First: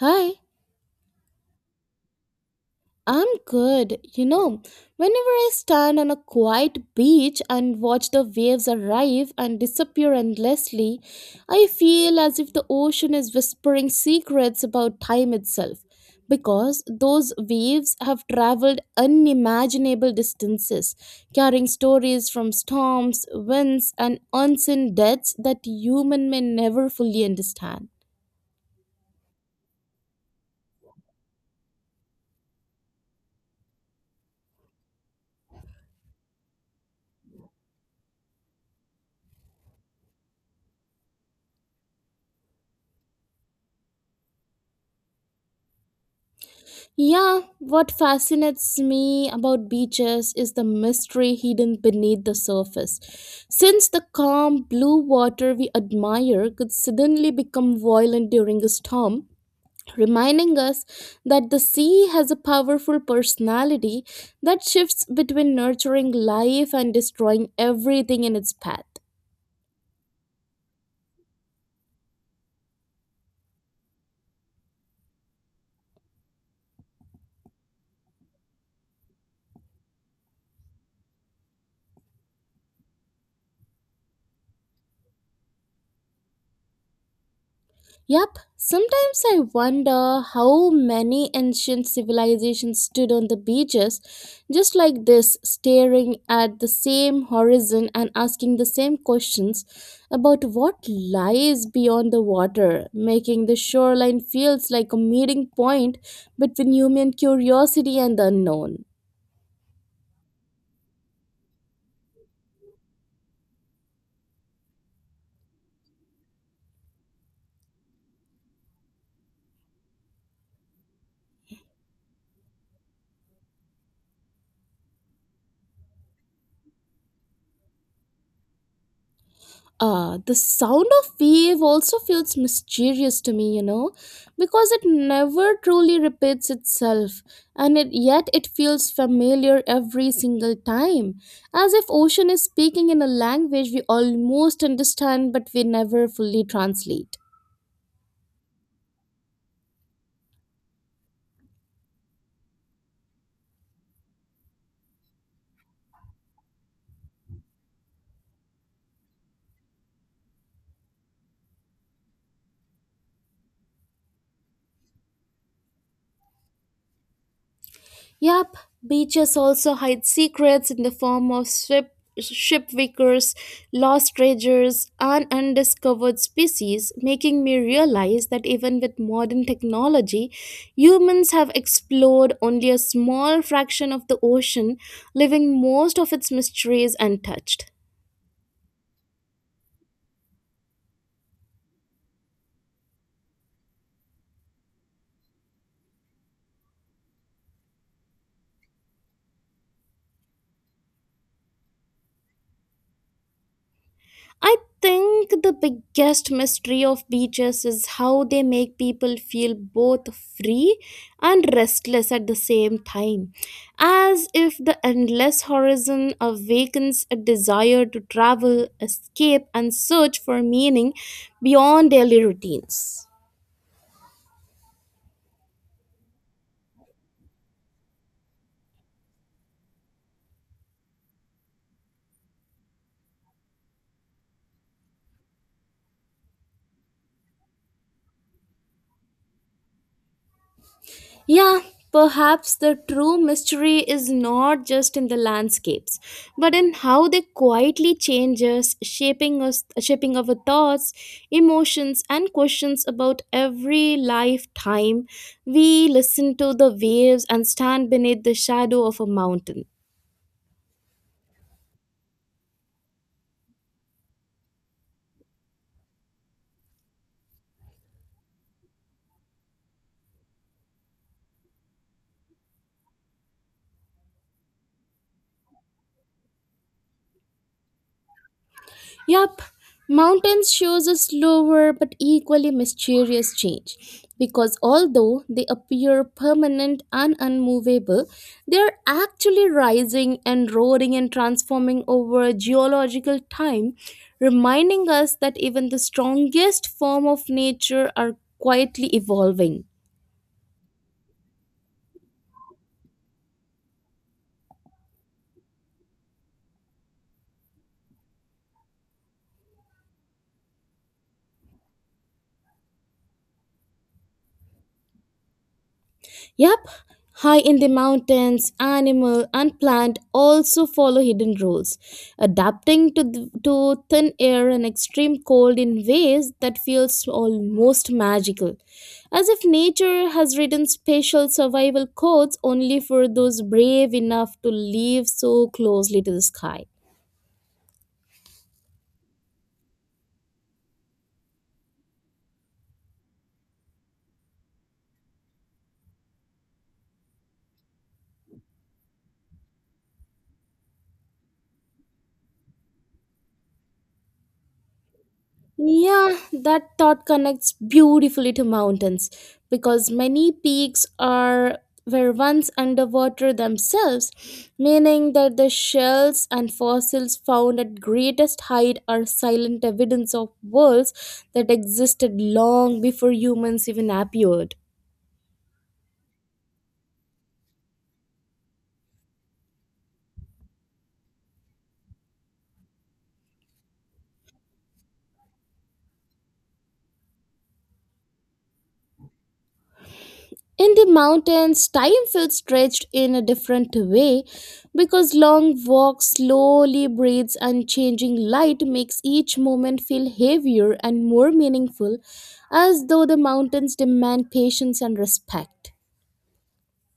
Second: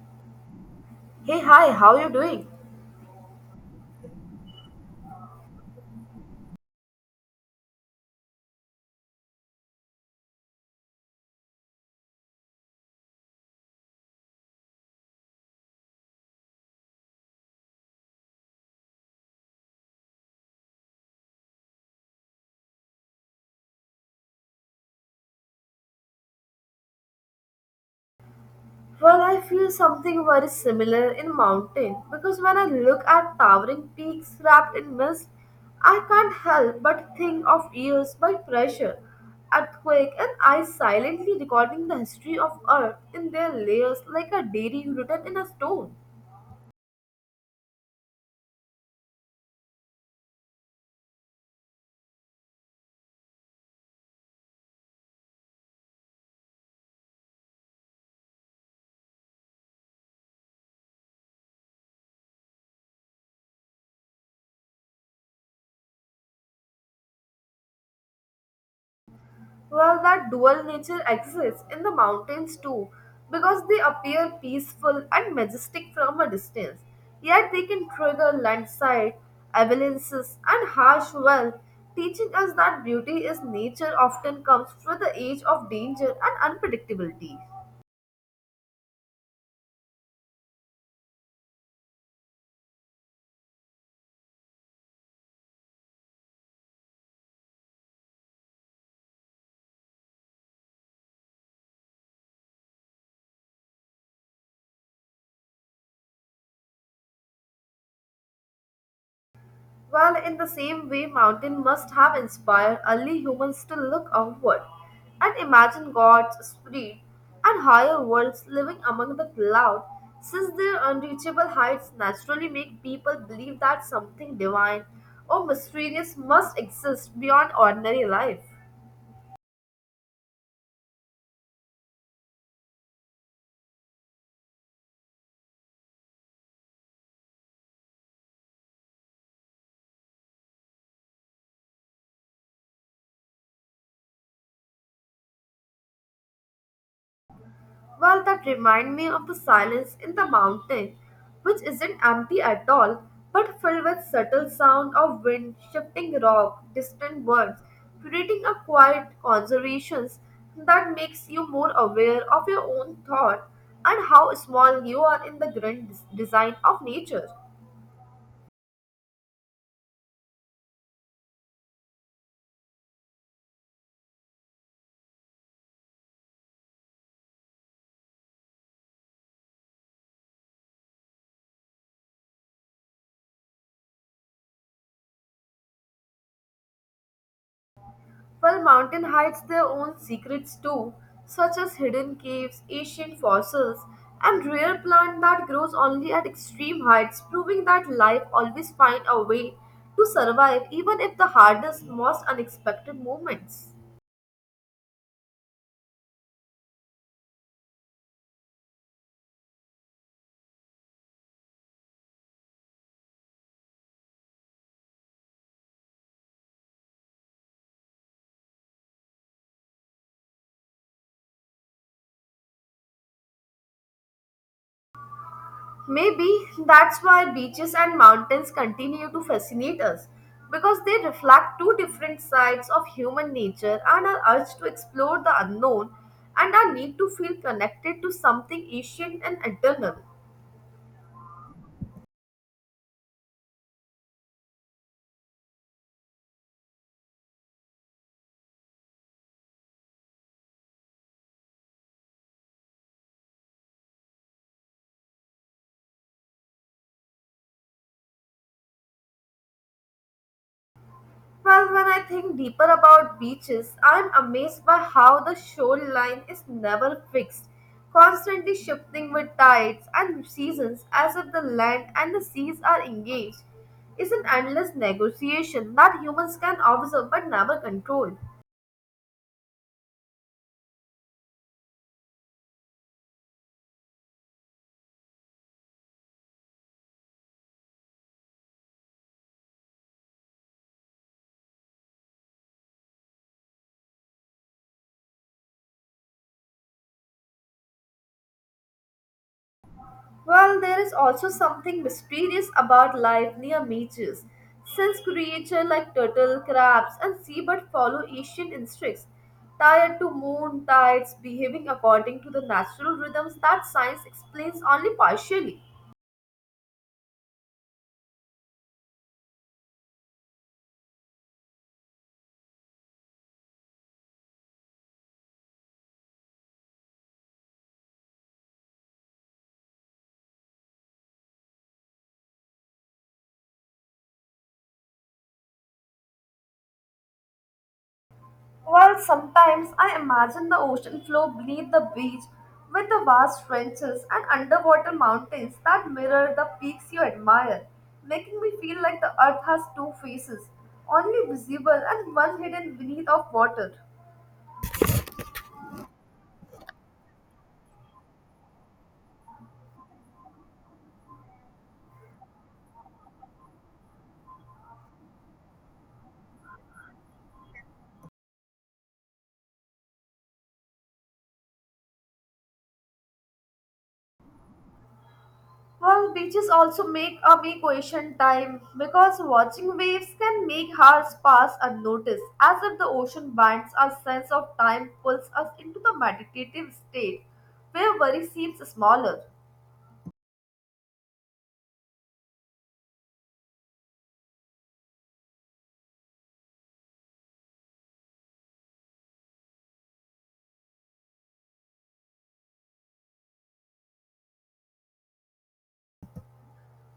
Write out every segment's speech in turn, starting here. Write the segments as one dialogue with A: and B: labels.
A: Hi,
B: Hey, hi, how you doing?
A: I'm good. You know, whenever I stand on a quiet beach and watch the waves arrive and disappear endlessly, I feel as if the ocean is whispering secrets about time itself. Because those waves have traveled unimaginable distances, carrying stories from storms, winds, and unseen deaths that human may never fully understand.
B: Well, I feel something very similar in mountain because when I look at towering peaks wrapped in mist, I can't help but think of years by pressure, earthquake, and ice silently recording the history of Earth in their layers like a diary written in a stone.
A: Yeah, what fascinates me about beaches is the mystery hidden beneath the surface. Since the calm blue water we admire could suddenly become violent during a storm, reminding us that the sea has a powerful personality that shifts between nurturing life and destroying everything in its path.
B: Well, that dual nature exists in the mountains too, because they appear peaceful and majestic from a distance, yet they can trigger landslide, avalanches, and harsh weather, teaching us that beauty is nature often comes with the age of danger and unpredictability.
A: Yep, sometimes I wonder how many ancient civilizations stood on the beaches just like this, staring at the same horizon and asking the same questions about what lies beyond the water, making the shoreline feels like a meeting point between human curiosity and the unknown.
B: Well, in the same way, mountain must have inspired early humans to look outward and imagine gods, spirit, and higher worlds living among the cloud, since their unreachable heights naturally make people believe that something divine or mysterious must exist beyond ordinary life.
A: The sound of wave also feels mysterious to me, because it never truly repeats itself, and yet it feels familiar every single time, as if ocean is speaking in a language we almost understand but we never fully translate.
B: Well, that remind me of the silence in the mountain, which isn't empty at all, but filled with subtle sound of wind, shifting rock, distant birds, creating a quiet conservation that makes you more aware of your own thought and how small you are in the grand design of nature.
A: Yep, beaches also hide secrets in the form of ship wickers, lost treasures, and undiscovered species, making me realize that even with modern technology, humans have explored only a small fraction of the ocean, leaving most of its mysteries untouched.
B: Well, mountain hides their own secrets too, such as hidden caves, ancient fossils, and rare plant that grows only at extreme heights, proving that life always finds a way to survive even if the hardest, most unexpected moments.
A: I think the biggest mystery of beaches is how they make people feel both free and restless at the same time, as if the endless horizon awakens a desire to travel, escape, and search for meaning beyond daily routines.
B: Maybe that's why beaches and mountains continue to fascinate us because they reflect two different sides of human nature and our urge to explore the unknown and our need to feel connected to something ancient and eternal.
A: Yeah, perhaps the true mystery is not just in the landscapes, but in how they quietly change us, shaping our thoughts, emotions, and questions about every lifetime. We listen to the waves and stand beneath the shadow of a mountain.
B: Well, when I think deeper about beaches, I'm amazed by how the shoreline is never fixed, constantly shifting with tides and seasons as if the land and the seas are engaged. It's an endless negotiation that humans can observe but never control.
A: Yup, mountains shows a slower but equally mysterious change because although they appear permanent and unmovable, they are actually rising and roaring and transforming over geological time, reminding us that even the strongest form of nature are quietly evolving.
B: Well, there is also something mysterious about life near beaches, since creatures like turtle, crabs, and seabird follow ancient instincts, tied to moon tides, behaving according to the natural rhythms that science explains only partially.
A: Yep, high in the mountains, animal and plant also follow hidden rules, to thin air and extreme cold in ways that feels almost magical, as if nature has written special survival codes only for those brave enough to live so closely to the sky.
B: While sometimes I imagine the ocean floor beneath the beach with the vast trenches and underwater mountains that mirror the peaks you admire, making me feel like the earth has two faces, only visible and one hidden beneath of water.
A: Yeah, that thought connects beautifully to mountains because many peaks are were once underwater themselves, meaning that the shells and fossils found at greatest height are silent evidence of worlds that existed long before humans even appeared.
B: Well, beaches also make a big ocean time because watching waves can make hours pass unnoticed, as if the ocean binds our sense of time, pulls us into the meditative state where worry seems smaller.
A: In the mountains, time felt stretched in a different way because long walks, slowly breathes, and changing light makes each moment feel heavier and more meaningful, as though the mountains demand patience and respect.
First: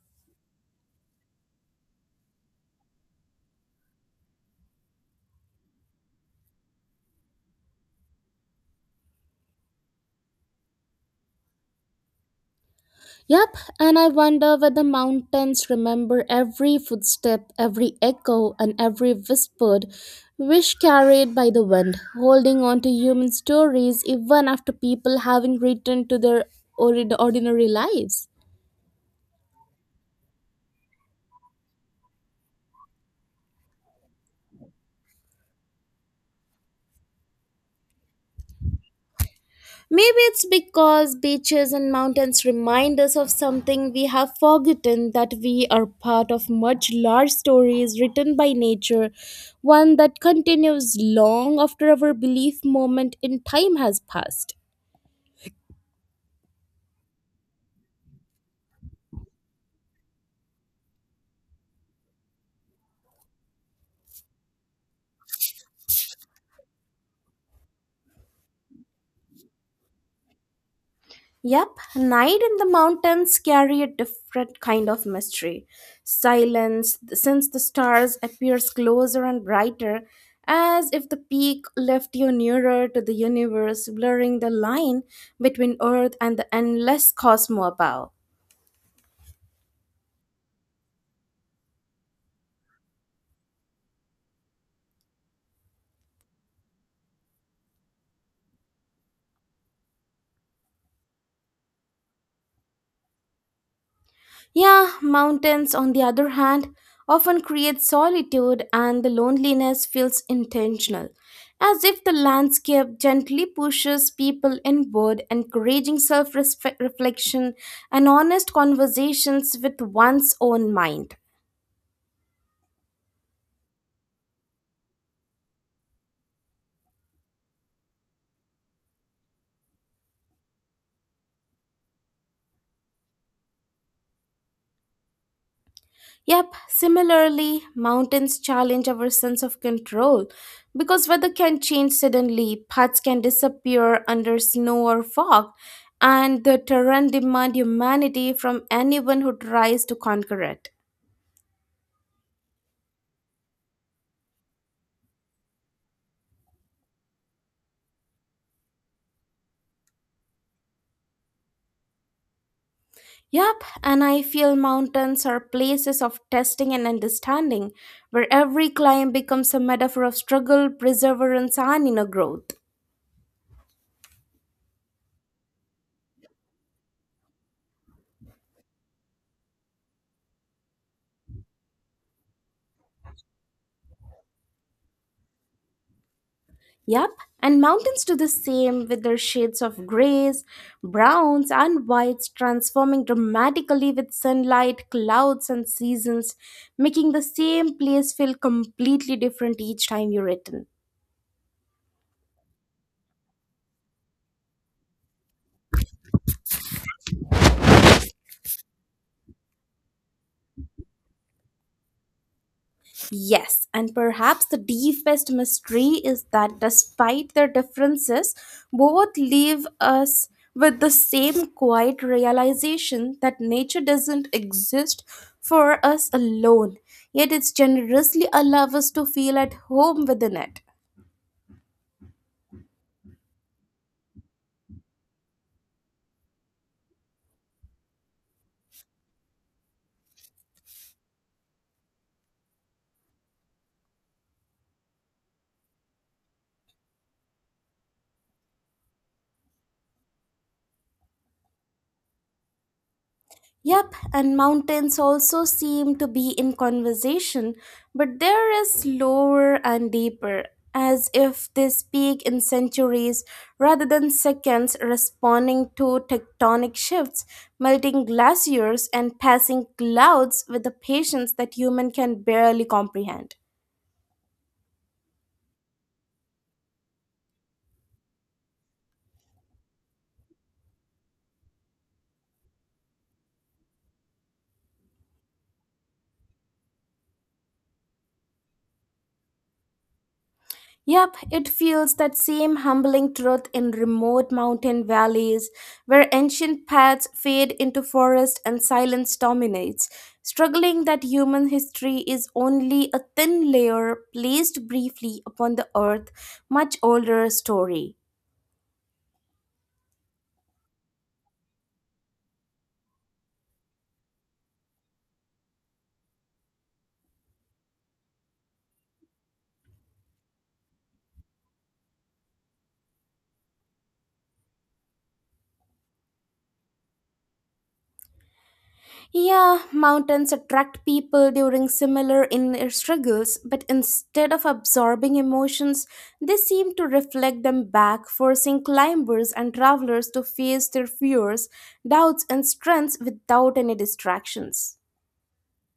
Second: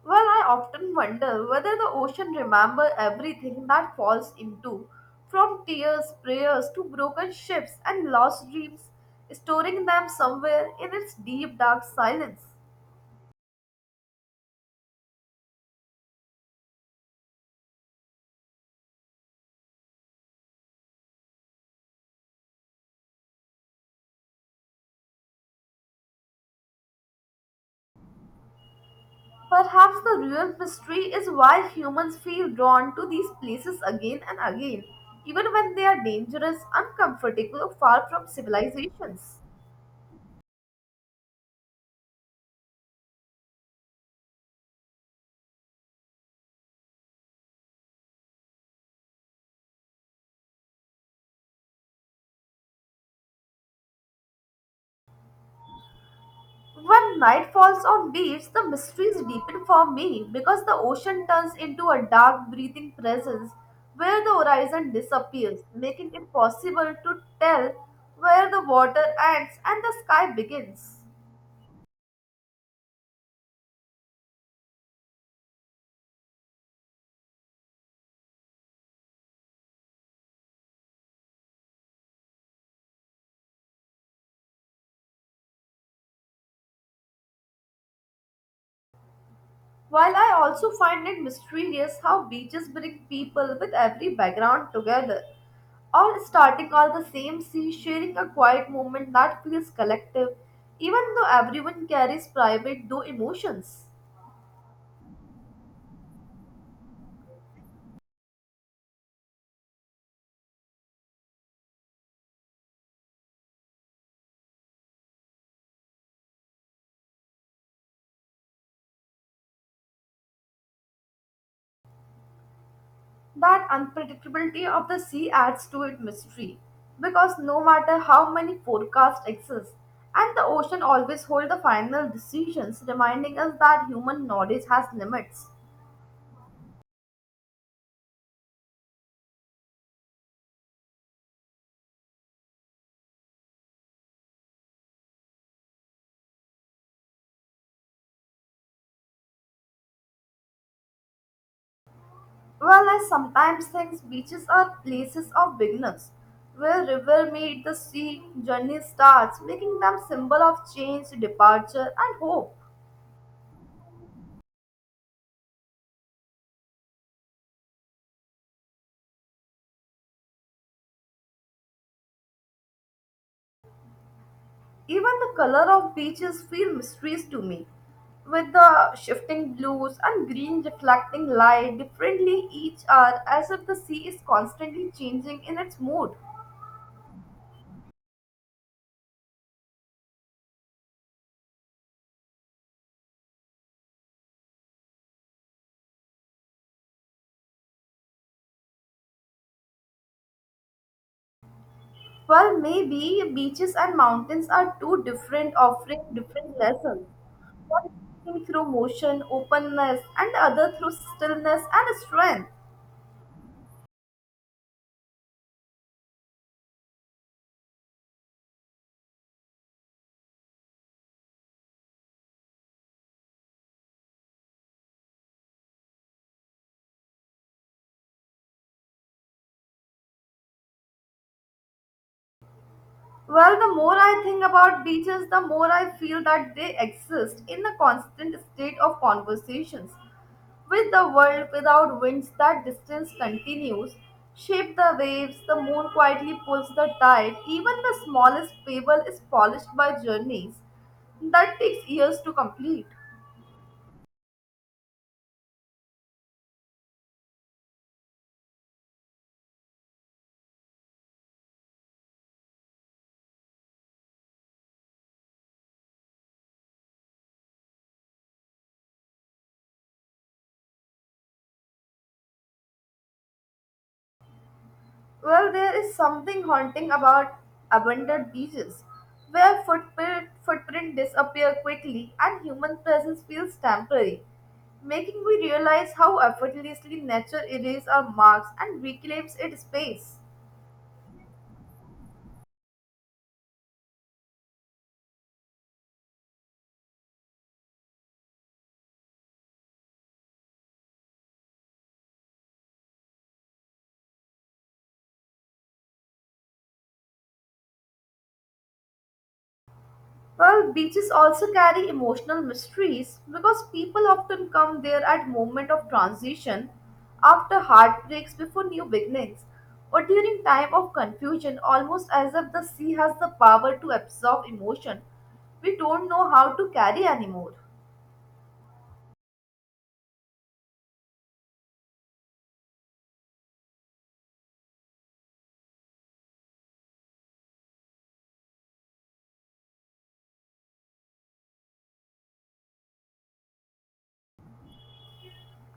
B: Well, I often wonder whether the ocean remembers everything that falls into, from tears, prayers to broken ships and lost dreams, storing them somewhere in its deep dark silence.
A: Yep, and I wonder whether mountains remember every footstep, every echo, and every whispered wish carried by the wind, holding on to human stories even after people having returned to their ordinary lives.
B: Perhaps the real mystery is why humans feel drawn to these places again and again, even when they are dangerous, uncomfortable, or far from civilizations.
A: Maybe it's because beaches and mountains remind us of something we have forgotten that we are part of much larger stories written by nature, one that continues long after our belief moment in time has passed.
B: When night falls on beach, the mysteries deepen for me because the ocean turns into a dark breathing presence where the horizon disappears, making it possible to tell where the water ends and the sky begins.
A: Yep, night in the mountains carry a different kind of mystery. Silence, since the stars appears closer and brighter, as if the peak left you nearer to the universe, blurring the line between Earth and the endless cosmos above.
B: While I also find it mysterious how beaches bring people with every background together, all starting all the same sea, sharing a quiet moment that feels collective, even though everyone carries private though emotions.
A: Yeah, mountains, on the other hand, often create solitude and the loneliness feels intentional, as if the landscape gently pushes people inward, encouraging self reflection and honest conversations with one's own mind.
B: That unpredictability of the sea adds to its mystery because no matter how many forecasts exist, and the ocean always holds the final decisions, reminding us that human knowledge has limits.
A: Yep, similarly, mountains challenge our sense of control because weather can change suddenly, paths can disappear under snow or fog, and the terrain demand humanity from anyone who tries to conquer it.
B: Well, I sometimes think beaches are places of beginners, where river meet the sea, journey starts, making them symbol of change, departure, and hope.
A: Yep, and I feel mountains are places of testing and understanding, where every climb becomes a metaphor of struggle, perseverance, and inner growth.
B: Even the color of beaches feel mysterious to me, with the shifting blues and green reflecting light differently each hour as if the sea is constantly changing in its mood.
A: Yep, and mountains do the same with their shades of grays, browns, and whites transforming dramatically with sunlight, clouds, and seasons, making the same place feel completely different each time you return.
B: Well, maybe beaches and mountains are two different, offering different lessons. One through motion, openness, and the other through stillness and strength.
A: Yes, and perhaps the deepest mystery is that despite their differences, both leave us with the same quiet realization that nature doesn't exist for us alone, yet it's generously allows us to feel at home within it.
B: Well, the more I think about beaches, the more I feel that they exist in a constant state of conversations with the world without winds. That distance continues, shape the waves, the moon quietly pulls the tide. Even the smallest pebble is polished by journeys that takes years to complete.
A: Yep, and mountains also seem to be in conversation, but there is lower and deeper, as if they speak in centuries rather than seconds, responding to tectonic shifts, melting glaciers, and passing clouds with a patience that human can barely comprehend.
B: Well, there is something haunting about abandoned beaches, where footprint disappear quickly and human presence feels temporary, making me realize how effortlessly nature erases our marks and reclaims its space.
A: Yep, it feels that same humbling truth in remote mountain valleys where ancient paths fade into forest and silence dominates, struggling that human history is only a thin layer placed briefly upon the earth much older story.
B: Well, beaches also carry emotional mysteries because people often come there at moment of transition, after heartbreaks, before new beginnings, or during time of confusion, almost as if the sea has the power to absorb emotion we don't know how to carry anymore.
A: Yeah, mountains attract people during similar inner struggles, but instead of absorbing emotions, they seem to reflect them back, forcing climbers and travelers to face their fears, doubts, and strengths without any distractions.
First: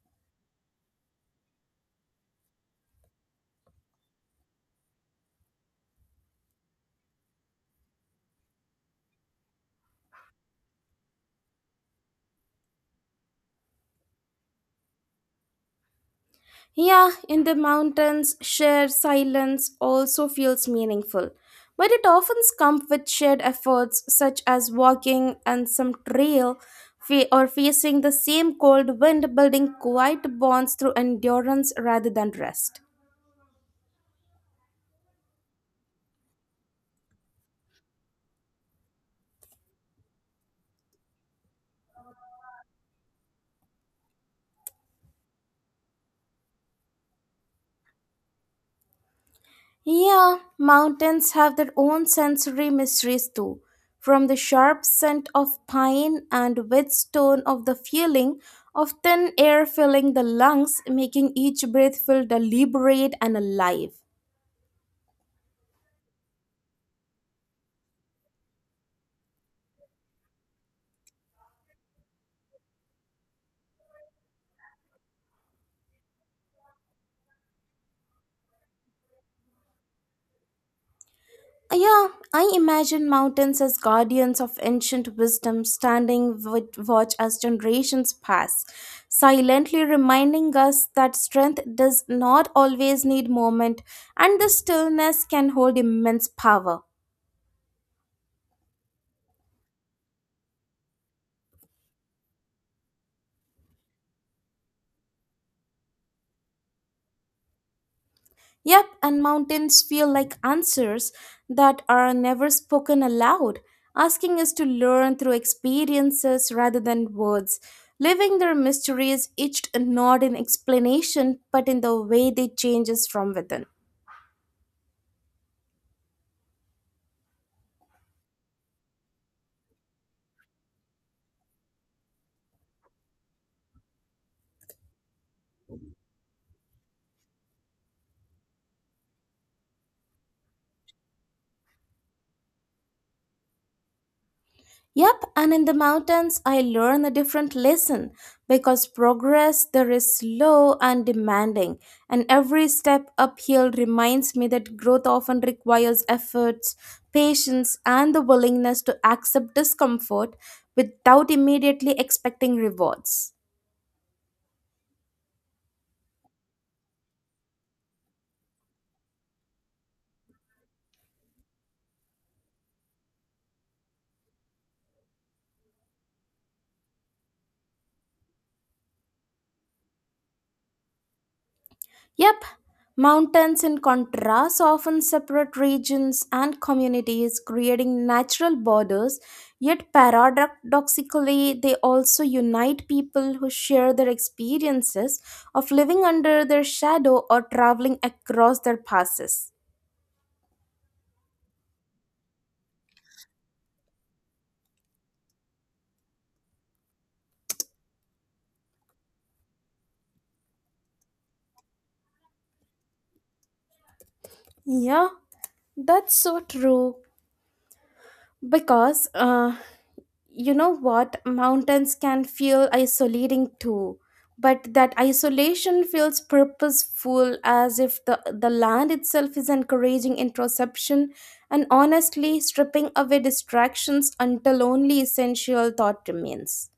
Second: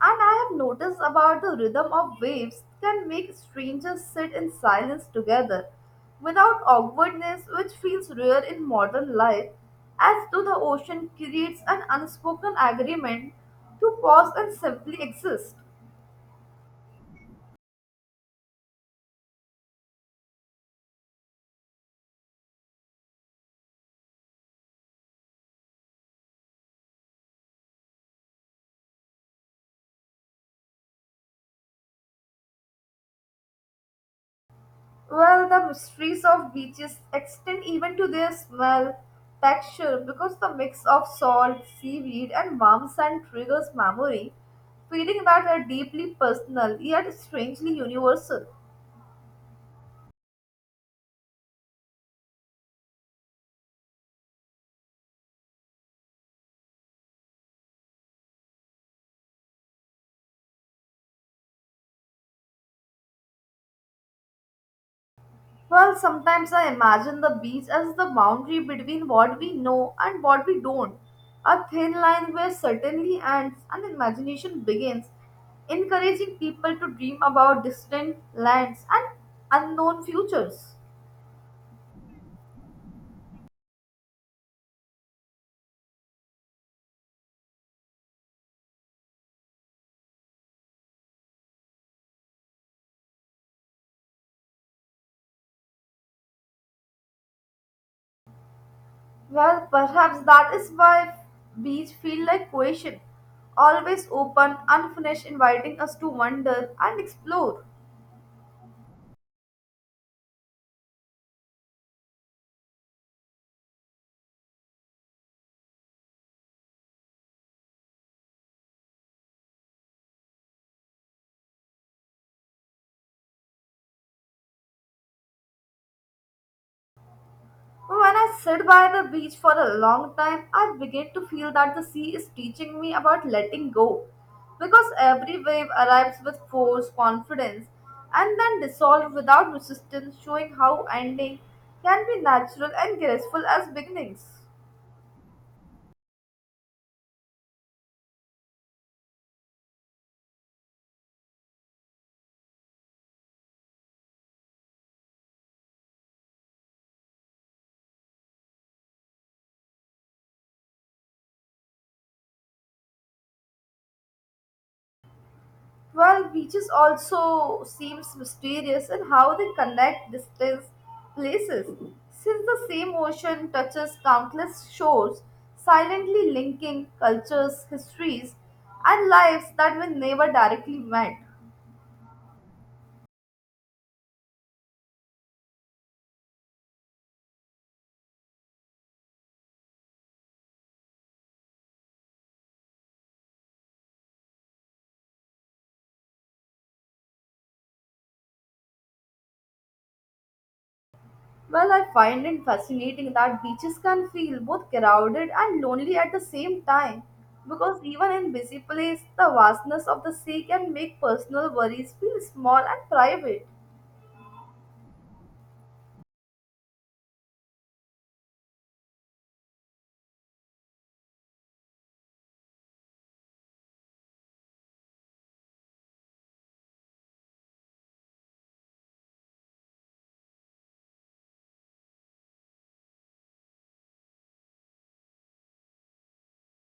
B: And I have noticed about the rhythm of waves can make strangers sit in silence together without awkwardness, which feels rare in modern life, as though the ocean creates an unspoken agreement to pause and simply exist.
A: Yeah, in the mountains, shared silence also feels meaningful. But it often comes with shared efforts such as walking and some or facing the same cold wind, building quiet bonds through endurance rather than rest.
B: Well, the mysteries of beaches extend even to their smell, texture, because the mix of salt, seaweed, and warm sand triggers memory, feeling that are deeply personal yet strangely universal.
A: Yeah, mountains have their own sensory mysteries too. From the sharp scent of pine and whetstone of the feeling of thin air filling the lungs, making each breath feel deliberate and alive.
B: Well, sometimes I imagine the beach as the boundary between what we know and what we don't. A thin line where certainty ends and imagination begins, encouraging people to dream about distant lands and unknown futures.
A: Yeah, I imagine mountains as guardians of ancient wisdom standing with watch as generations pass, silently reminding us that strength does not always need movement and the stillness can hold immense power.
B: Well, perhaps that is why beach feel like question, always open, unfinished, inviting us to wonder and explore.
A: Yep, and mountains feel like answers that are never spoken aloud, asking us to learn through experiences rather than words. Living their mysteries, each not in explanation, but in the way they change us from within.
B: When I sit by the beach for a long time, I begin to feel that the sea is teaching me about letting go. Because every wave arrives with force, confidence, and then dissolves without resistance, showing how ending can be natural and graceful as beginnings.
A: Yep, and in the mountains, I learn a different lesson because progress there is slow and demanding, and every step uphill reminds me that growth often requires efforts, patience, and the willingness to accept discomfort without immediately expecting rewards.
B: Well, beaches also seems mysterious in how they connect distant places. Since the same ocean touches countless shores, silently linking cultures, histories, and lives that were never directly met.
A: Yep, mountains in contrast often separate regions and communities, creating natural borders, yet paradoxically, they also unite people who share their experiences of living under their shadow or traveling across their passes.
B: Well, I find it fascinating that beaches can feel both crowded and lonely at the same time, because even in busy places, the vastness of the sea can make personal worries feel small and private.
A: Yeah, that's so true. Because what mountains can feel isolating too but that isolation feels purposeful as if the land itself is encouraging introspection and honestly stripping away distractions until only essential thought remains.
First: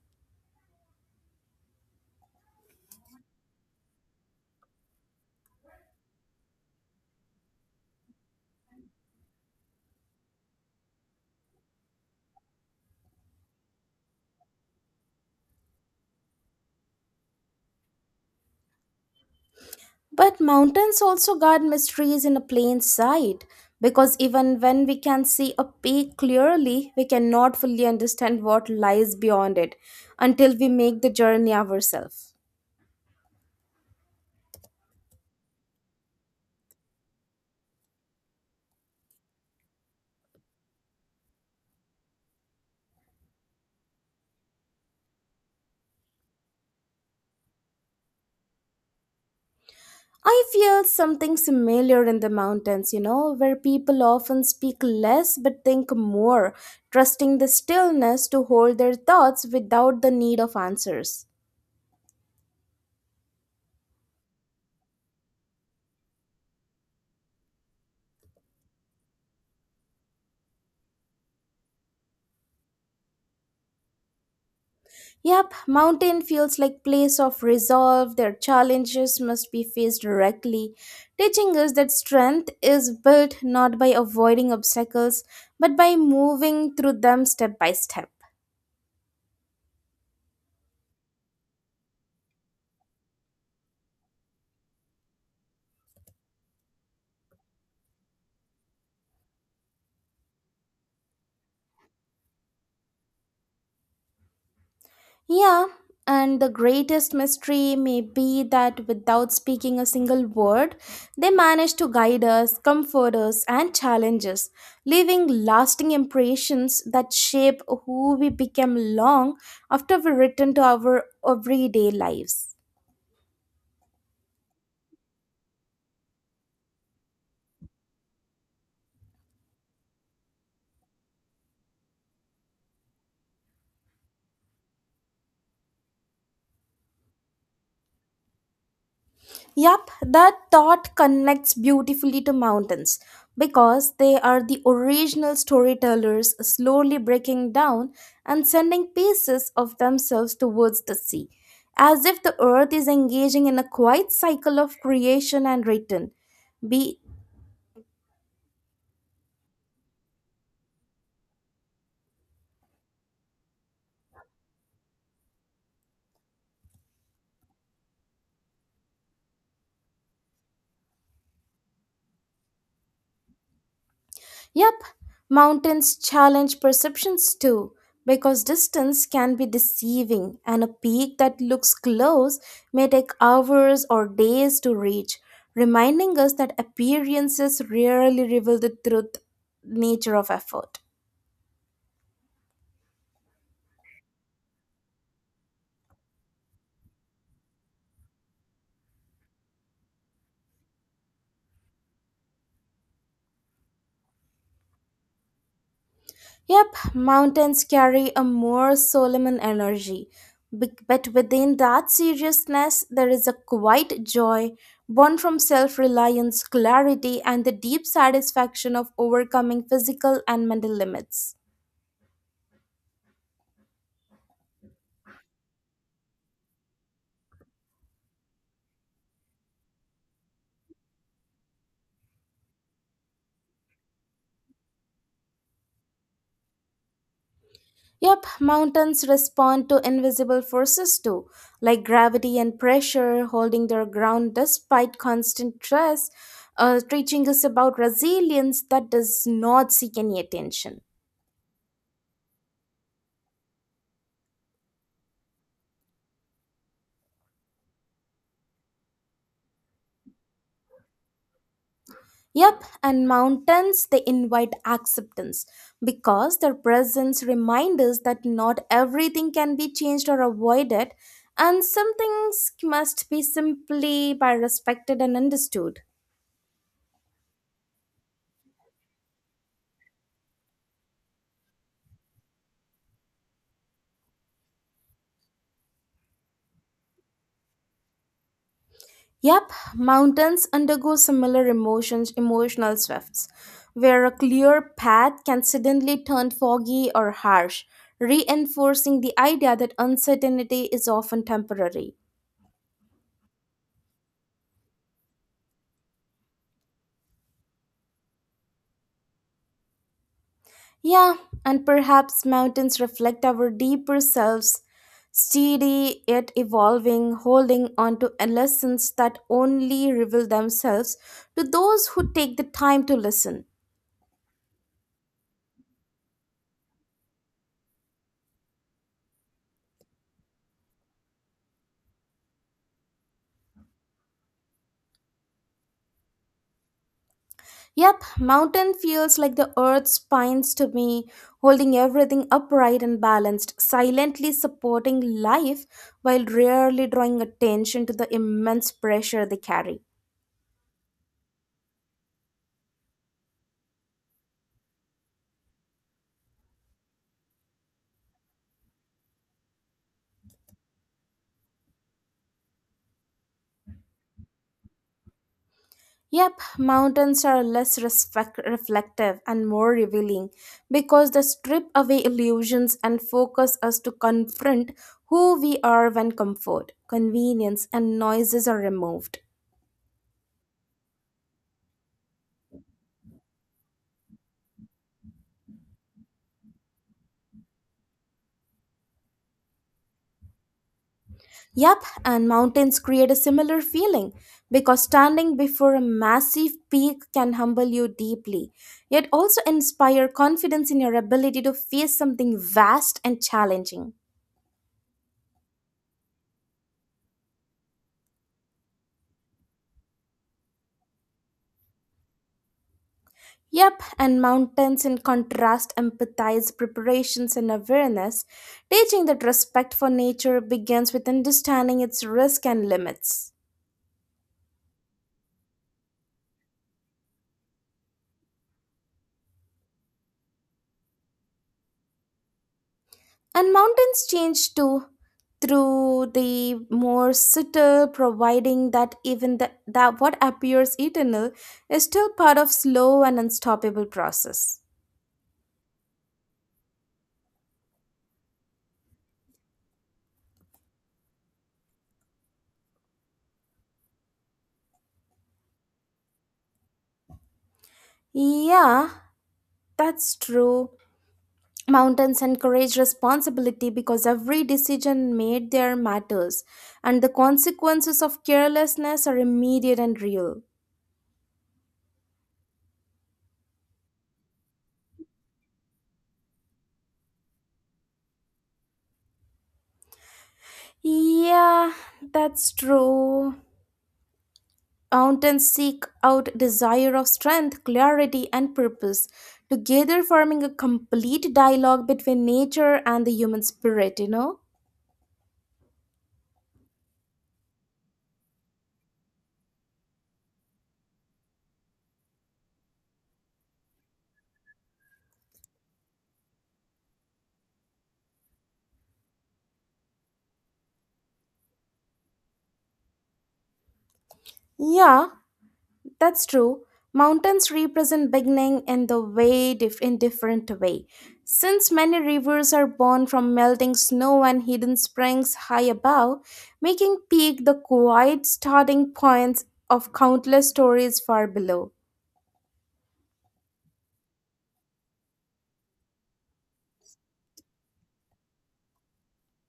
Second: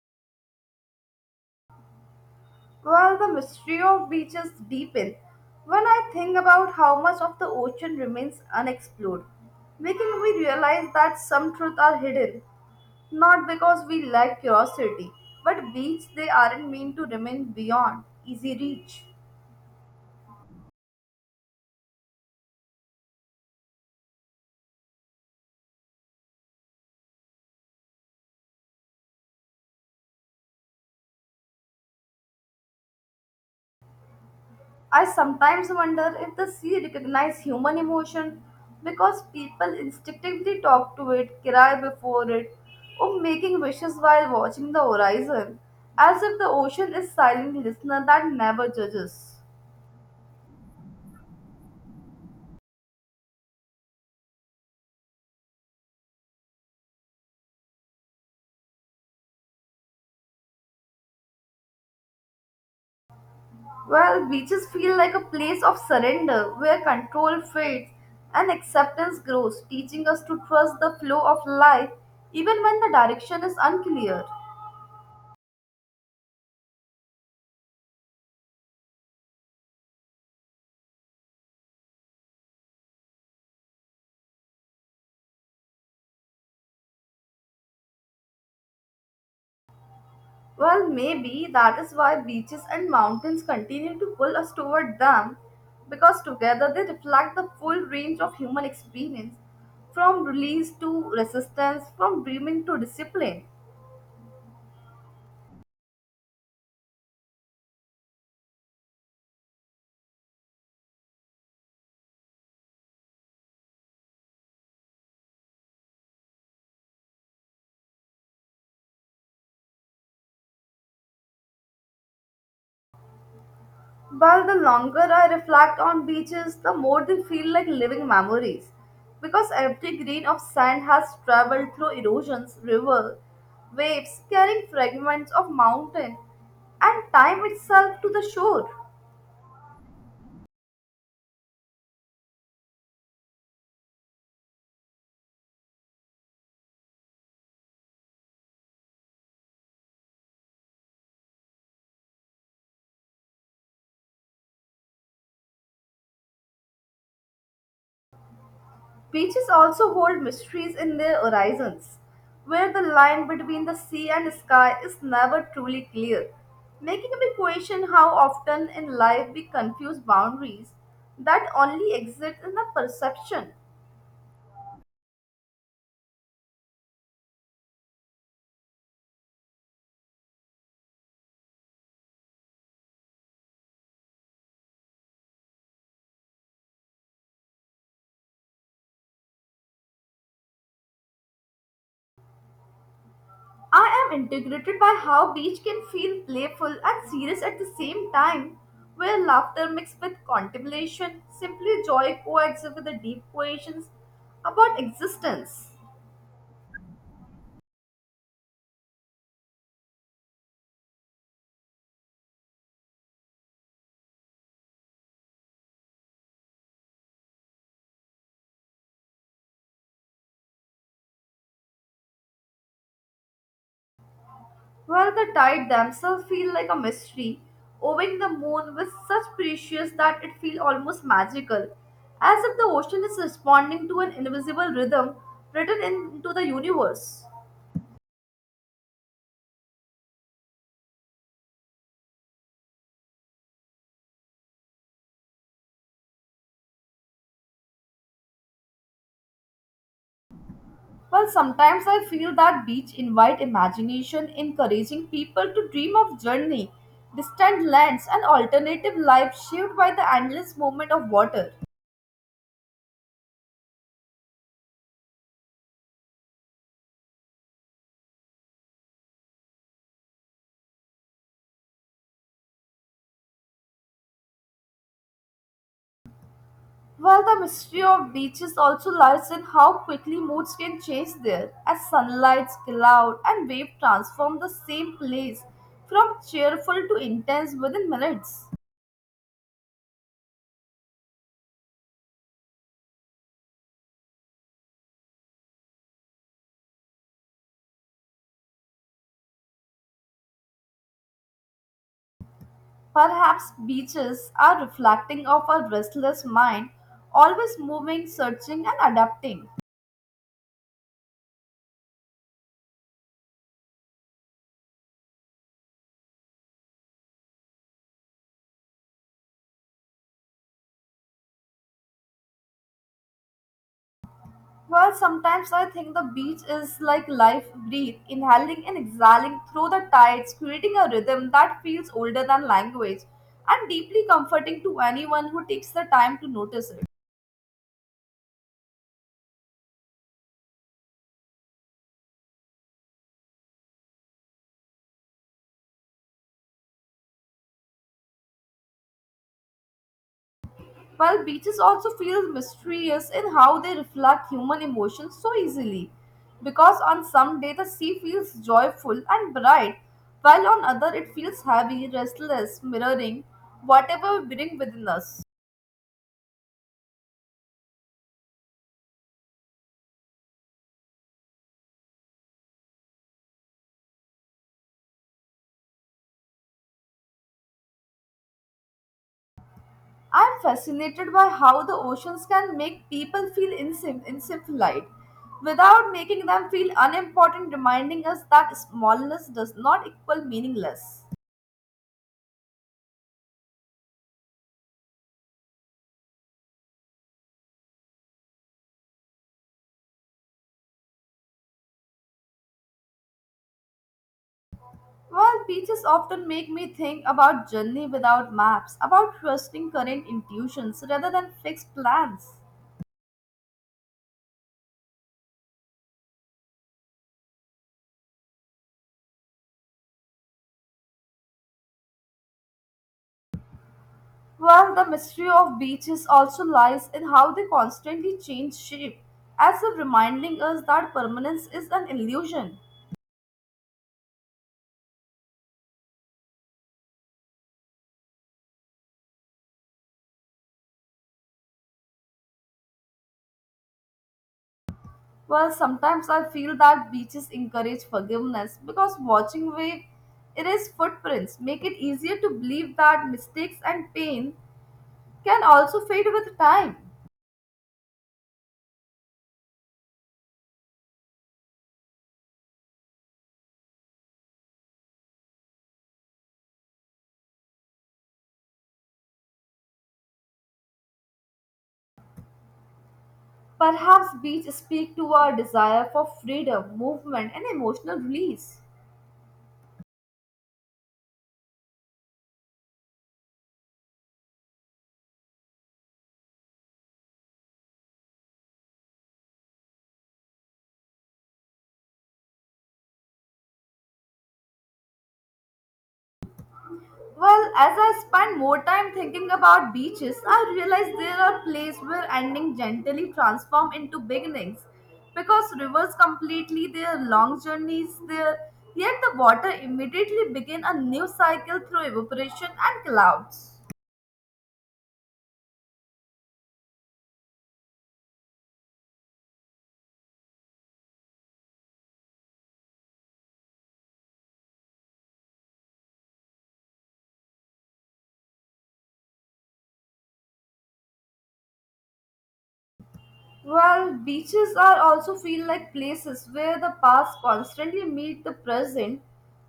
B: Well, the mystery of beaches deepen when I think about how much of the ocean remains unexplored, making me realize that some truths are hidden, not because we lack curiosity, but beings they aren't meant to remain beyond easy reach.
A: But mountains also guard mysteries in a plain sight, because even when we can see a peak clearly, we cannot fully understand what lies beyond it until we make the journey ourselves.
B: I sometimes wonder if the sea recognizes human emotion because people instinctively talk to it, cry before it, or making wishes while watching the horizon, as if the ocean is silent listener that never judges.
A: I feel something similar in the mountains, you know, where people often speak less but think more, trusting the stillness to hold their thoughts without the need of answers.
B: Well, beaches feel like a place of surrender where control fades and acceptance grows, teaching us to trust the flow of life even when the direction is unclear.
A: Yep, mountain feels like place of resolve. Their challenges must be faced directly, teaching us that strength is built not by avoiding obstacles, but by moving through them step by step.
B: Well, maybe that is why beaches and mountains continue to pull us toward them because together they reflect the full range of human experience from release to resistance, from dreaming to discipline.
A: Yeah, and the greatest mystery may be that without speaking a single word, they manage to guide us, comfort us, and challenge us, leaving lasting impressions that shape who we become long after we return to our everyday lives.
B: Well, the longer I reflect on beaches, the more they feel like living memories because every grain of sand has traveled through erosions, river, waves, carrying fragments of mountain and time itself to the shore.
A: Yup, that thought connects beautifully to mountains because they are the original storytellers slowly breaking down and sending pieces of themselves towards the sea, as if the earth is engaging in a quiet cycle of creation and return. Be
B: Beaches also hold mysteries in their horizons, where the line between the sea and sky is never truly clear, making me question how often in life we confuse boundaries that only exist in the perception.
A: Yep, mountains challenge perceptions too, because distance can be deceiving, and a peak that looks close may take hours or days to reach, reminding us that appearances rarely reveal the truth nature of effort.
B: I am integrated by how beach can feel playful and serious at the same time, where laughter mixed with contemplation, simply joy coexists with the deep questions about existence.
A: Yep, mountains carry a more solemn energy, but within that seriousness, there is a quiet joy born from self reliance, clarity, and the deep satisfaction of overcoming physical and mental limits.
B: Well, the tide themselves feel like a mystery, owing the moon with such precious that it feels almost magical, as if the ocean is responding to an invisible rhythm written into the universe.
A: Yep, mountains respond to invisible forces too, like gravity and pressure, holding their ground despite constant stress, teaching us about resilience that does not seek any attention.
B: Well, sometimes I feel that beach invite imagination, encouraging people to dream of journey, distant lands, and alternative lives shaped by the endless movement of water.
A: Yep, and mountains they invite acceptance because their presence reminds us that not everything can be changed or avoided, and some things must be simply by respected and understood.
B: Well, the mystery of beaches also lies in how quickly moods can change there, as sunlight, cloud, and wave transform the same place from cheerful to intense within minutes.
A: Yep, mountains undergo emotional swifts, where a clear path can suddenly turn foggy or harsh, reinforcing the idea that uncertainty is often temporary.
B: Perhaps beaches are reflecting of our restless mind, always moving, searching, and adapting.
A: Yeah, and perhaps mountains reflect our deeper selves, steady yet evolving, holding on to lessons that only reveal themselves to those who take the time to listen.
B: Well, sometimes I think the beach is like life breathe, inhaling and exhaling through the tides, creating a rhythm that feels older than language and deeply comforting to anyone who takes the time to notice it.
A: Yep, mountain feels like the earth's spines to me, holding everything upright and balanced, silently supporting life while rarely drawing attention to the immense pressure they carry.
B: Well, beaches also feel mysterious in how they reflect human emotions so easily, because on some day the sea feels joyful and bright, while on other it feels heavy, restless, mirroring whatever we bring within us.
A: Yep, mountains are less reflective and more revealing because they strip away illusions and focus us to confront who we are when comfort, convenience, and noises are removed.
B: I'm fascinated by how the oceans can make people feel insignificant without making them feel unimportant, reminding us that smallness does not equal meaningless.
A: Yep, and mountains create a similar feeling because standing before a massive peak can humble you deeply, yet also inspire confidence in your ability to face something vast and challenging.
B: Well, beaches often make me think about journey without maps, about trusting current intuitions rather than fixed plans.
A: Yep, and mountains in contrast empathize preparations and awareness. Teaching that respect for nature begins with understanding its risk and limits.
B: Well, the mystery of beaches also lies in how they constantly change shape, as if reminding us that permanence is an illusion.
A: And mountains change too through the more subtle, providing that that what appears eternal is still part of slow and unstoppable process.
B: Well, sometimes I feel that beaches encourage forgiveness because watching wave erase footprints make it easier to believe that mistakes and pain can also fade with time.
A: Yeah, that's true. Mountains encourage responsibility because every decision made there matters, and the consequences of carelessness are immediate and real.
B: Perhaps beaches speak to our desire for freedom, movement, and emotional release.
A: Yeah, that's true. Mountains seek out desire of strength, clarity, and purpose, together forming a complete dialogue between nature and the human spirit, you know?
B: Well, as I spend more time thinking about beaches, I realize there are places where endings gently transform into beginnings. Because rivers completely their long journeys there, yet the water immediately begin a new cycle through evaporation and clouds.
A: Yeah, that's true. Mountains represent beginning in the way in different way. Since many rivers are born from melting snow and hidden springs high above, making peak the quiet starting points of countless stories far below.
B: Well, beaches are also feel like places where the past constantly meet the present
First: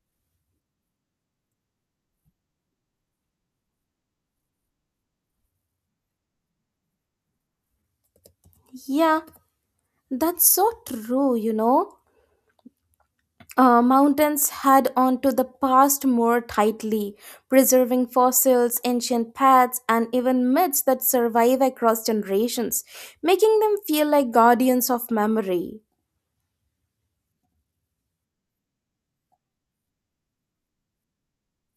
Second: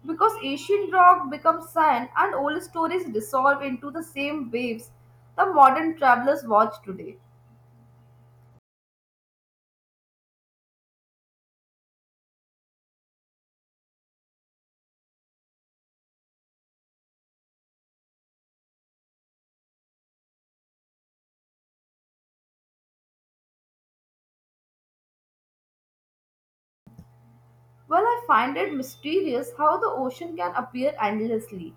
B: because ancient rock becomes sand and old stories dissolve into the same waves the modern travelers watch today.
A: Yeah, that's so true, you know. Mountains held onto the past more tightly, preserving fossils, ancient paths, and even myths that survive across generations, making them feel like guardians of memory.
B: Well, I find it mysterious how the ocean can appear endlessly.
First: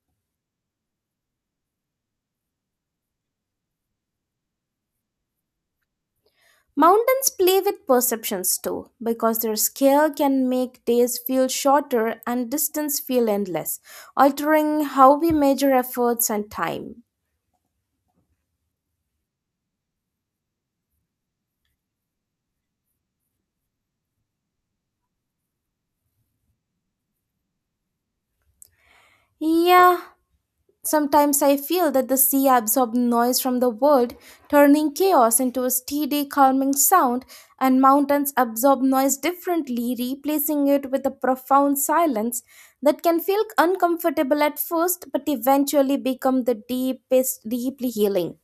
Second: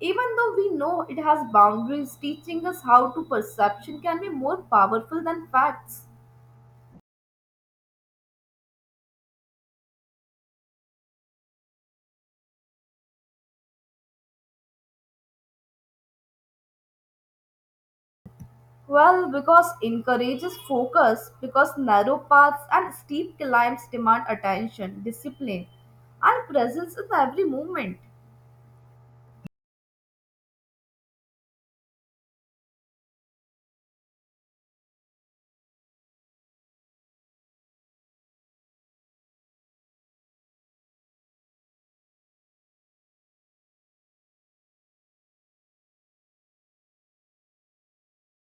B: Even though we know it has boundaries, teaching us how to perception can be more powerful than facts.
A: Mountains play with perceptions too, because their scale can make days feel shorter and distance feel endless, altering how we measure efforts and time.
B: Well, because encourages focus, because narrow paths and steep climbs demand attention, discipline, and presence in every movement.
A: Yeah, sometimes I feel that the sea absorbs noise from the world, turning chaos into a steady, calming sound, and mountains absorb noise differently, replacing it with a profound silence that can feel uncomfortable at first but eventually become the deepest, deeply healing.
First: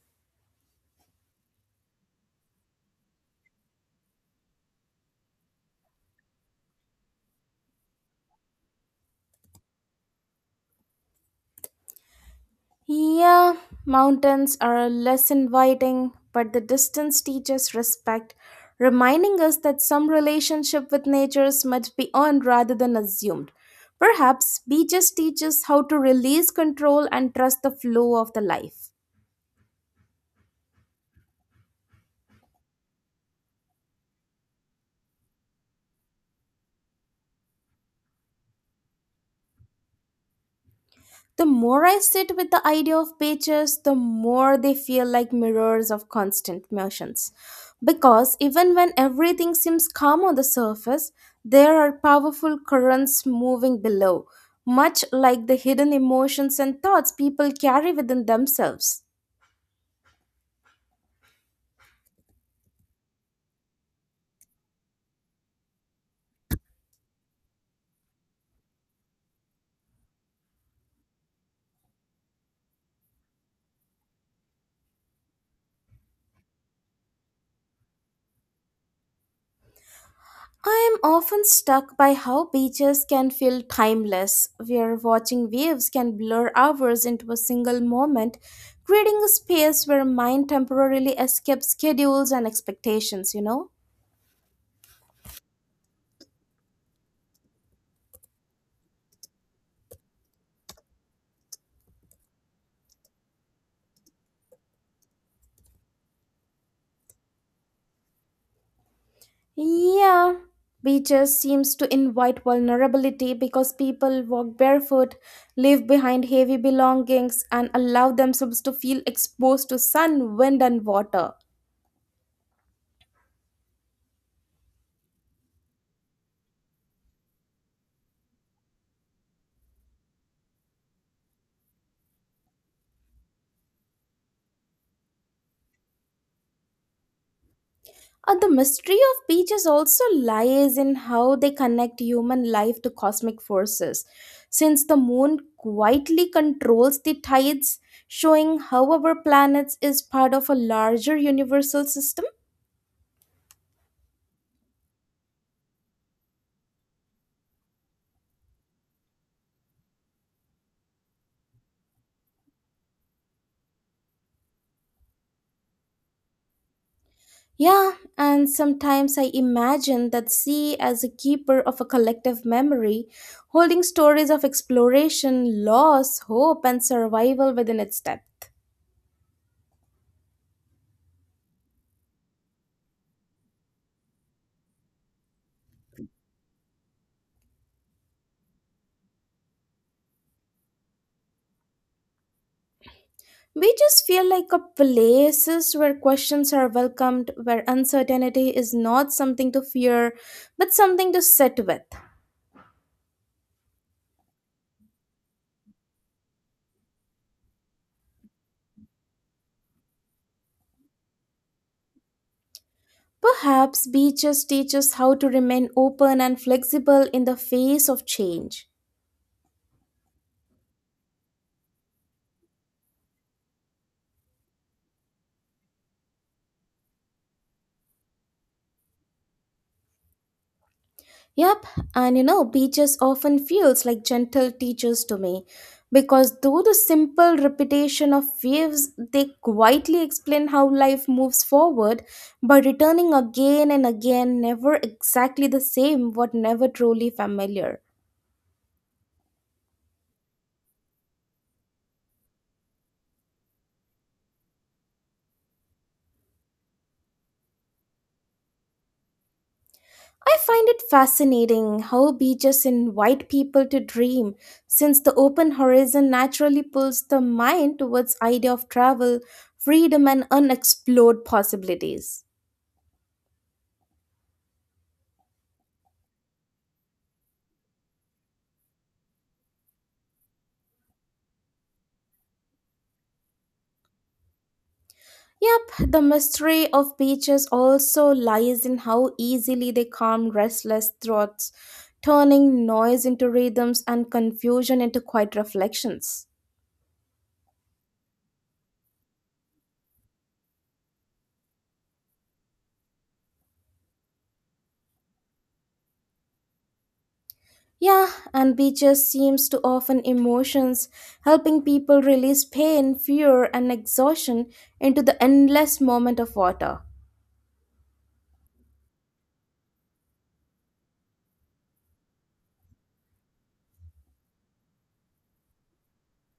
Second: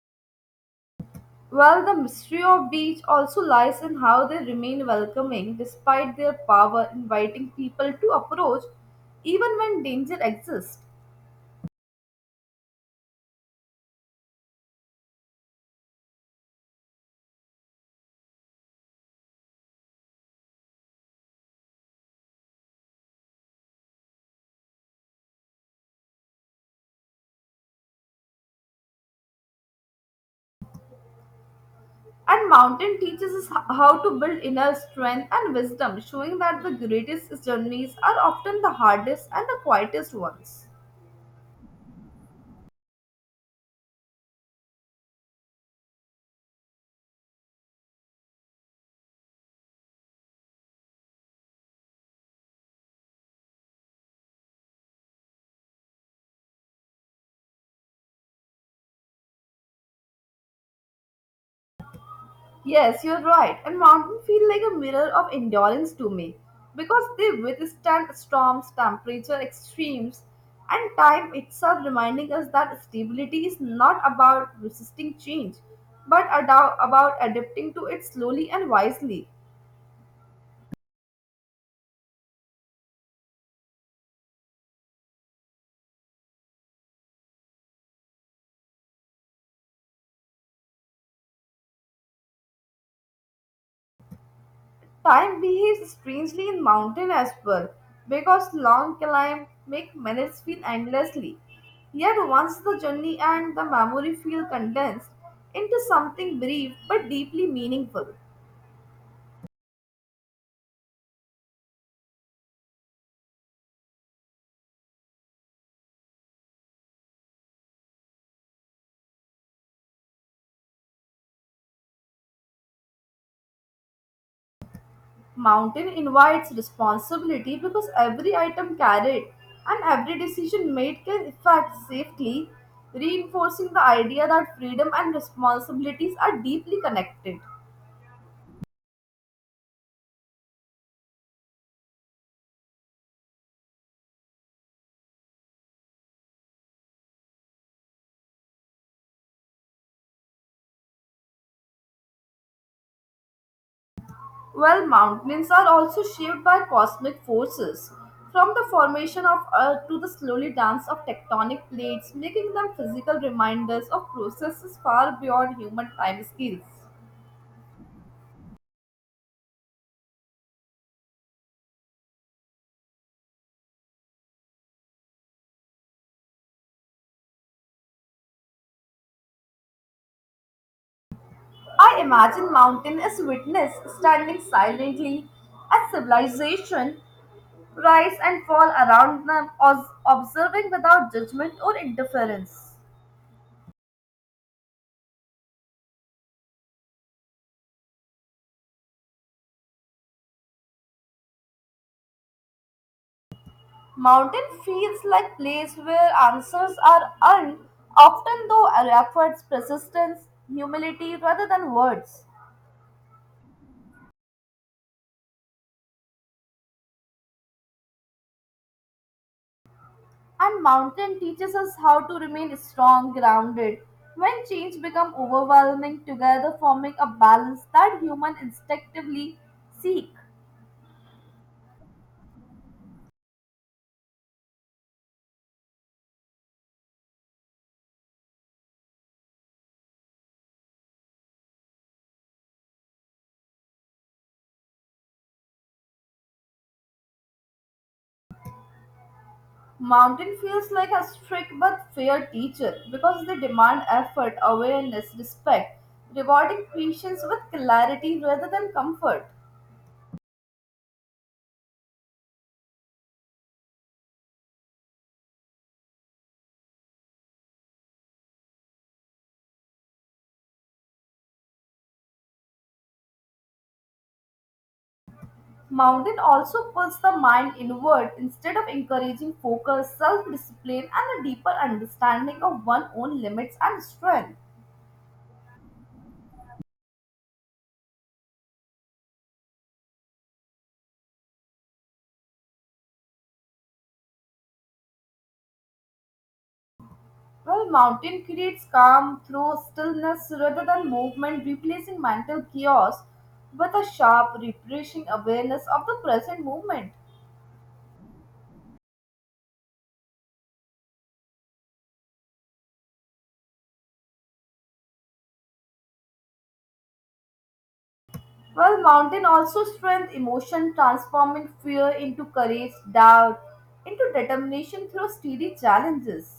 B: Well, the mystery of beach also lies in how they remain welcoming despite their power, inviting people to approach even when danger exists.
A: Yeah, mountains are less inviting, but the distance teaches respect, reminding us that some relationship with nature must be earned rather than assumed. Perhaps beaches teach us how to release control and trust the flow of the life.
B: And mountain teaches us how to build inner strength and wisdom, showing that the greatest journeys are often the hardest and the quietest ones.
A: The more I sit with the idea of pages, the more they feel like mirrors of constant motions. Because even when everything seems calm on the surface, there are powerful currents moving below, much like the hidden emotions and thoughts people carry within themselves.
B: Yes, you're right. And mountains feel like a mirror of endurance to me because they withstand storms, temperature extremes, and time itself, reminding us that stability is not about resisting change but about adapting to it slowly and wisely.
A: I am often struck by how beaches can feel timeless, where watching waves can blur hours into a single moment, creating a space where mind temporarily escapes schedules and expectations, you know?
B: Time behaves strangely in mountain as well, because long climb make minutes feel endlessly. Yet once the journey and the memory feel condensed into something brief but deeply meaningful.
A: Yeah. Beaches seems to invite vulnerability because people walk barefoot, leave behind heavy belongings and allow themselves to feel exposed to sun, wind and water.
B: Mountain invites responsibility because every item carried and every decision made can affect safely, reinforcing the idea that freedom and responsibilities are deeply connected.
A: The mystery of beaches also lies in how they connect human life to cosmic forces. Since the moon quietly controls the tides, showing how our planet is part of a larger universal system.
B: Well, mountains are also shaped by cosmic forces, from the formation of Earth to the slowly dance of tectonic plates, making them physical reminders of processes far beyond human time scales.
A: Yeah, and sometimes I imagine that sea as a keeper of a collective memory, holding stories of exploration, loss, hope, and survival within its depth.
B: I imagine mountain as witness standing silently as civilization rise and fall around them, observing without judgment or interference.
A: Beaches feel like a places where questions are welcomed, where uncertainty is not something to fear, but something to sit with.
B: Mountain feels like place where answers are earned, often though efforts, persistence, humility rather than words.
A: Perhaps beaches teach us how to remain open and flexible in the face of change.
B: And mountain teaches us how to remain strong, grounded. When change become overwhelming, together forming a balance that human instinctively seek.
A: Yep, and you know, beaches often feels like gentle teachers to me because through the simple repetition of waves, they quietly explain how life moves forward by returning again and again, never exactly the same, but never truly familiar.
B: Mountain feels like a strict but fair teacher because they demand effort, awareness, respect, rewarding patience with clarity rather than comfort.
A: I find it fascinating how beaches invite people to dream since the open horizon naturally pulls the mind towards idea of travel, freedom and unexplored possibilities.
B: Mountain also pulls the mind inward instead of encouraging focus, self discipline, and a deeper understanding of one's own limits and strength.
A: Yep, the mystery of beaches also lies in how easily they calm restless thoughts, turning noise into rhythms and confusion into quiet reflections.
B: While mountain creates calm through stillness rather than movement, replacing mental chaos with a sharp, refreshing awareness of the present moment.
A: Yeah, and beaches seems to often emotions, helping people release pain, fear, and exhaustion into the endless moment of water.
B: While mountain also strengthens emotion, transforming fear into courage, doubt, into determination through steady challenges.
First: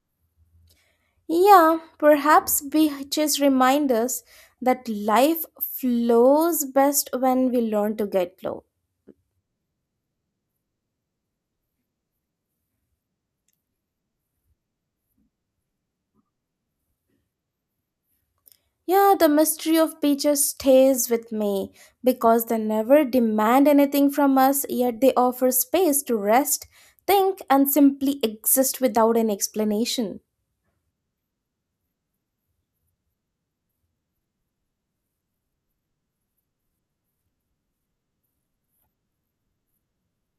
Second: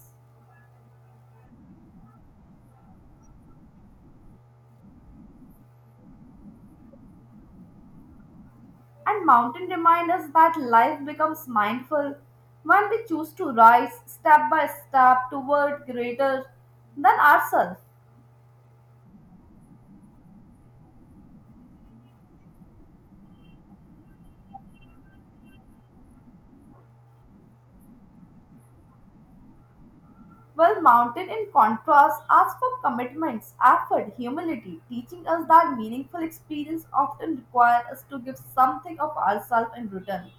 A: Yeah, perhaps beaches remind us that life flows best when we learn to get low.
B: And mountain remind us that life becomes mindful when we choose to rise step by step toward greater than ourselves.
A: Yeah, the mystery of beaches stays with me because they never demand anything from us, yet they offer space to rest, think, and simply exist without an explanation.
B: While mountain, in contrast, asks for commitments, effort, humility, teaching us that meaningful experience often require us to give something of ourselves in return.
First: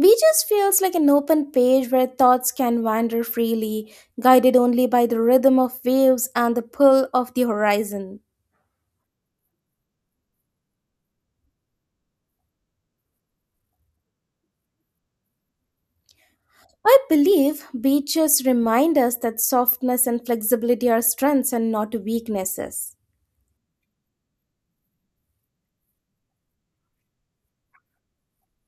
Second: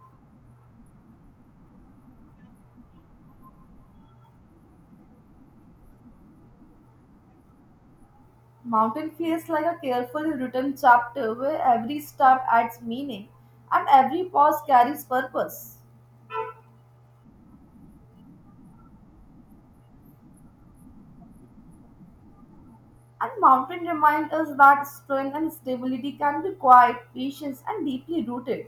A: Beaches feels like an open page where thoughts can wander freely, guided only by the rhythm of waves and the pull of the horizon.
B: Mountain feels like a carefully written chapter where every step adds meaning and every pause carries purpose.
A: I believe beaches remind us that softness and flexibility are strengths and not weaknesses.
B: And mountain remind us that strength and stability can be quiet, patient, and deeply rooted.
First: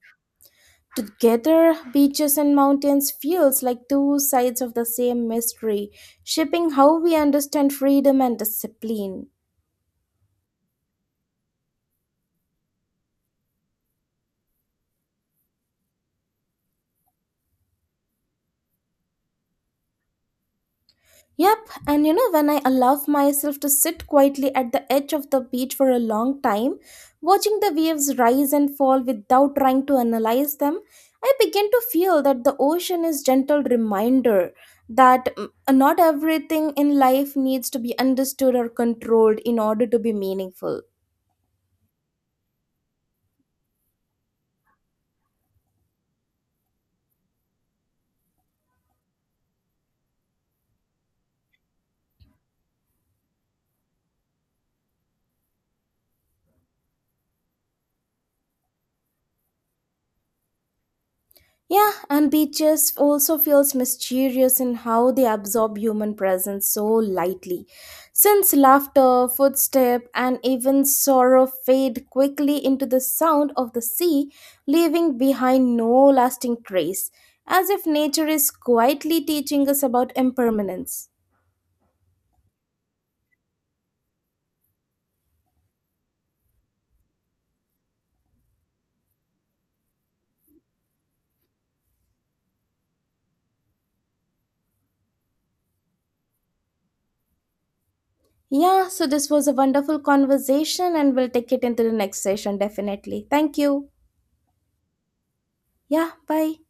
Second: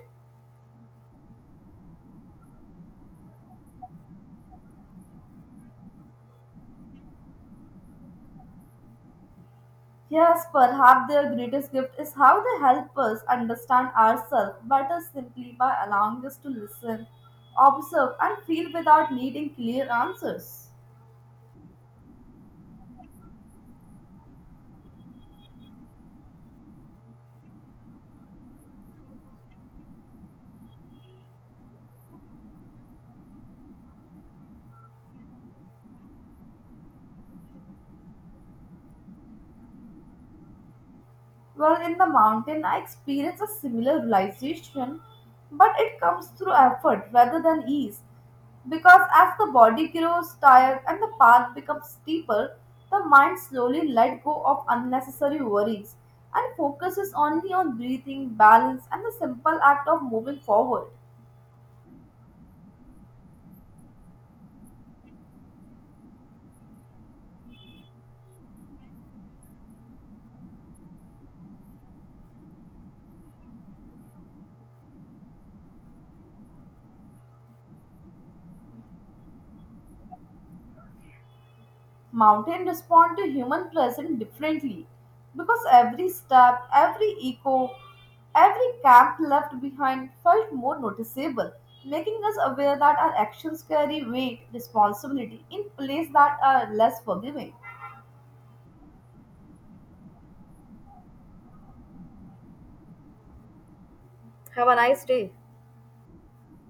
A: Together, beaches and mountains feels like two sides of the same mystery, shaping how we understand freedom and discipline.
B: Yes, perhaps their greatest gift is how they help us understand ourselves better simply by allowing us to listen, observe, and feel without needing clear answers.
A: Yep, and you know when I allow myself to sit quietly at the edge of the beach for a long time, watching the waves rise and fall without trying to analyze them, I begin to feel that the ocean is gentle reminder that not everything in life needs to be understood or controlled in order to be meaningful.
B: Well, in the mountain, I experienced a similar realization, but it comes through effort rather than ease. Because as the body grows tired and the path becomes steeper, the mind slowly let go of unnecessary worries and focuses only on breathing, balance, and the simple act of moving forward.
A: Yeah, and beaches also feels mysterious in how they absorb human presence so lightly. Since laughter, footstep, and even sorrow fade quickly into the sound of the sea, leaving behind no lasting trace, as if nature is quietly teaching us about impermanence.
B: Mountains respond to human presence differently because every step, every echo, every camp left behind felt more noticeable, making us aware that our actions carry weight, responsibility in places that are less forgiving.
A: Yeah, so this was a wonderful conversation, and we'll take it into the next session definitely. Thank you.
B: Have a nice day.
A: Yeah, bye.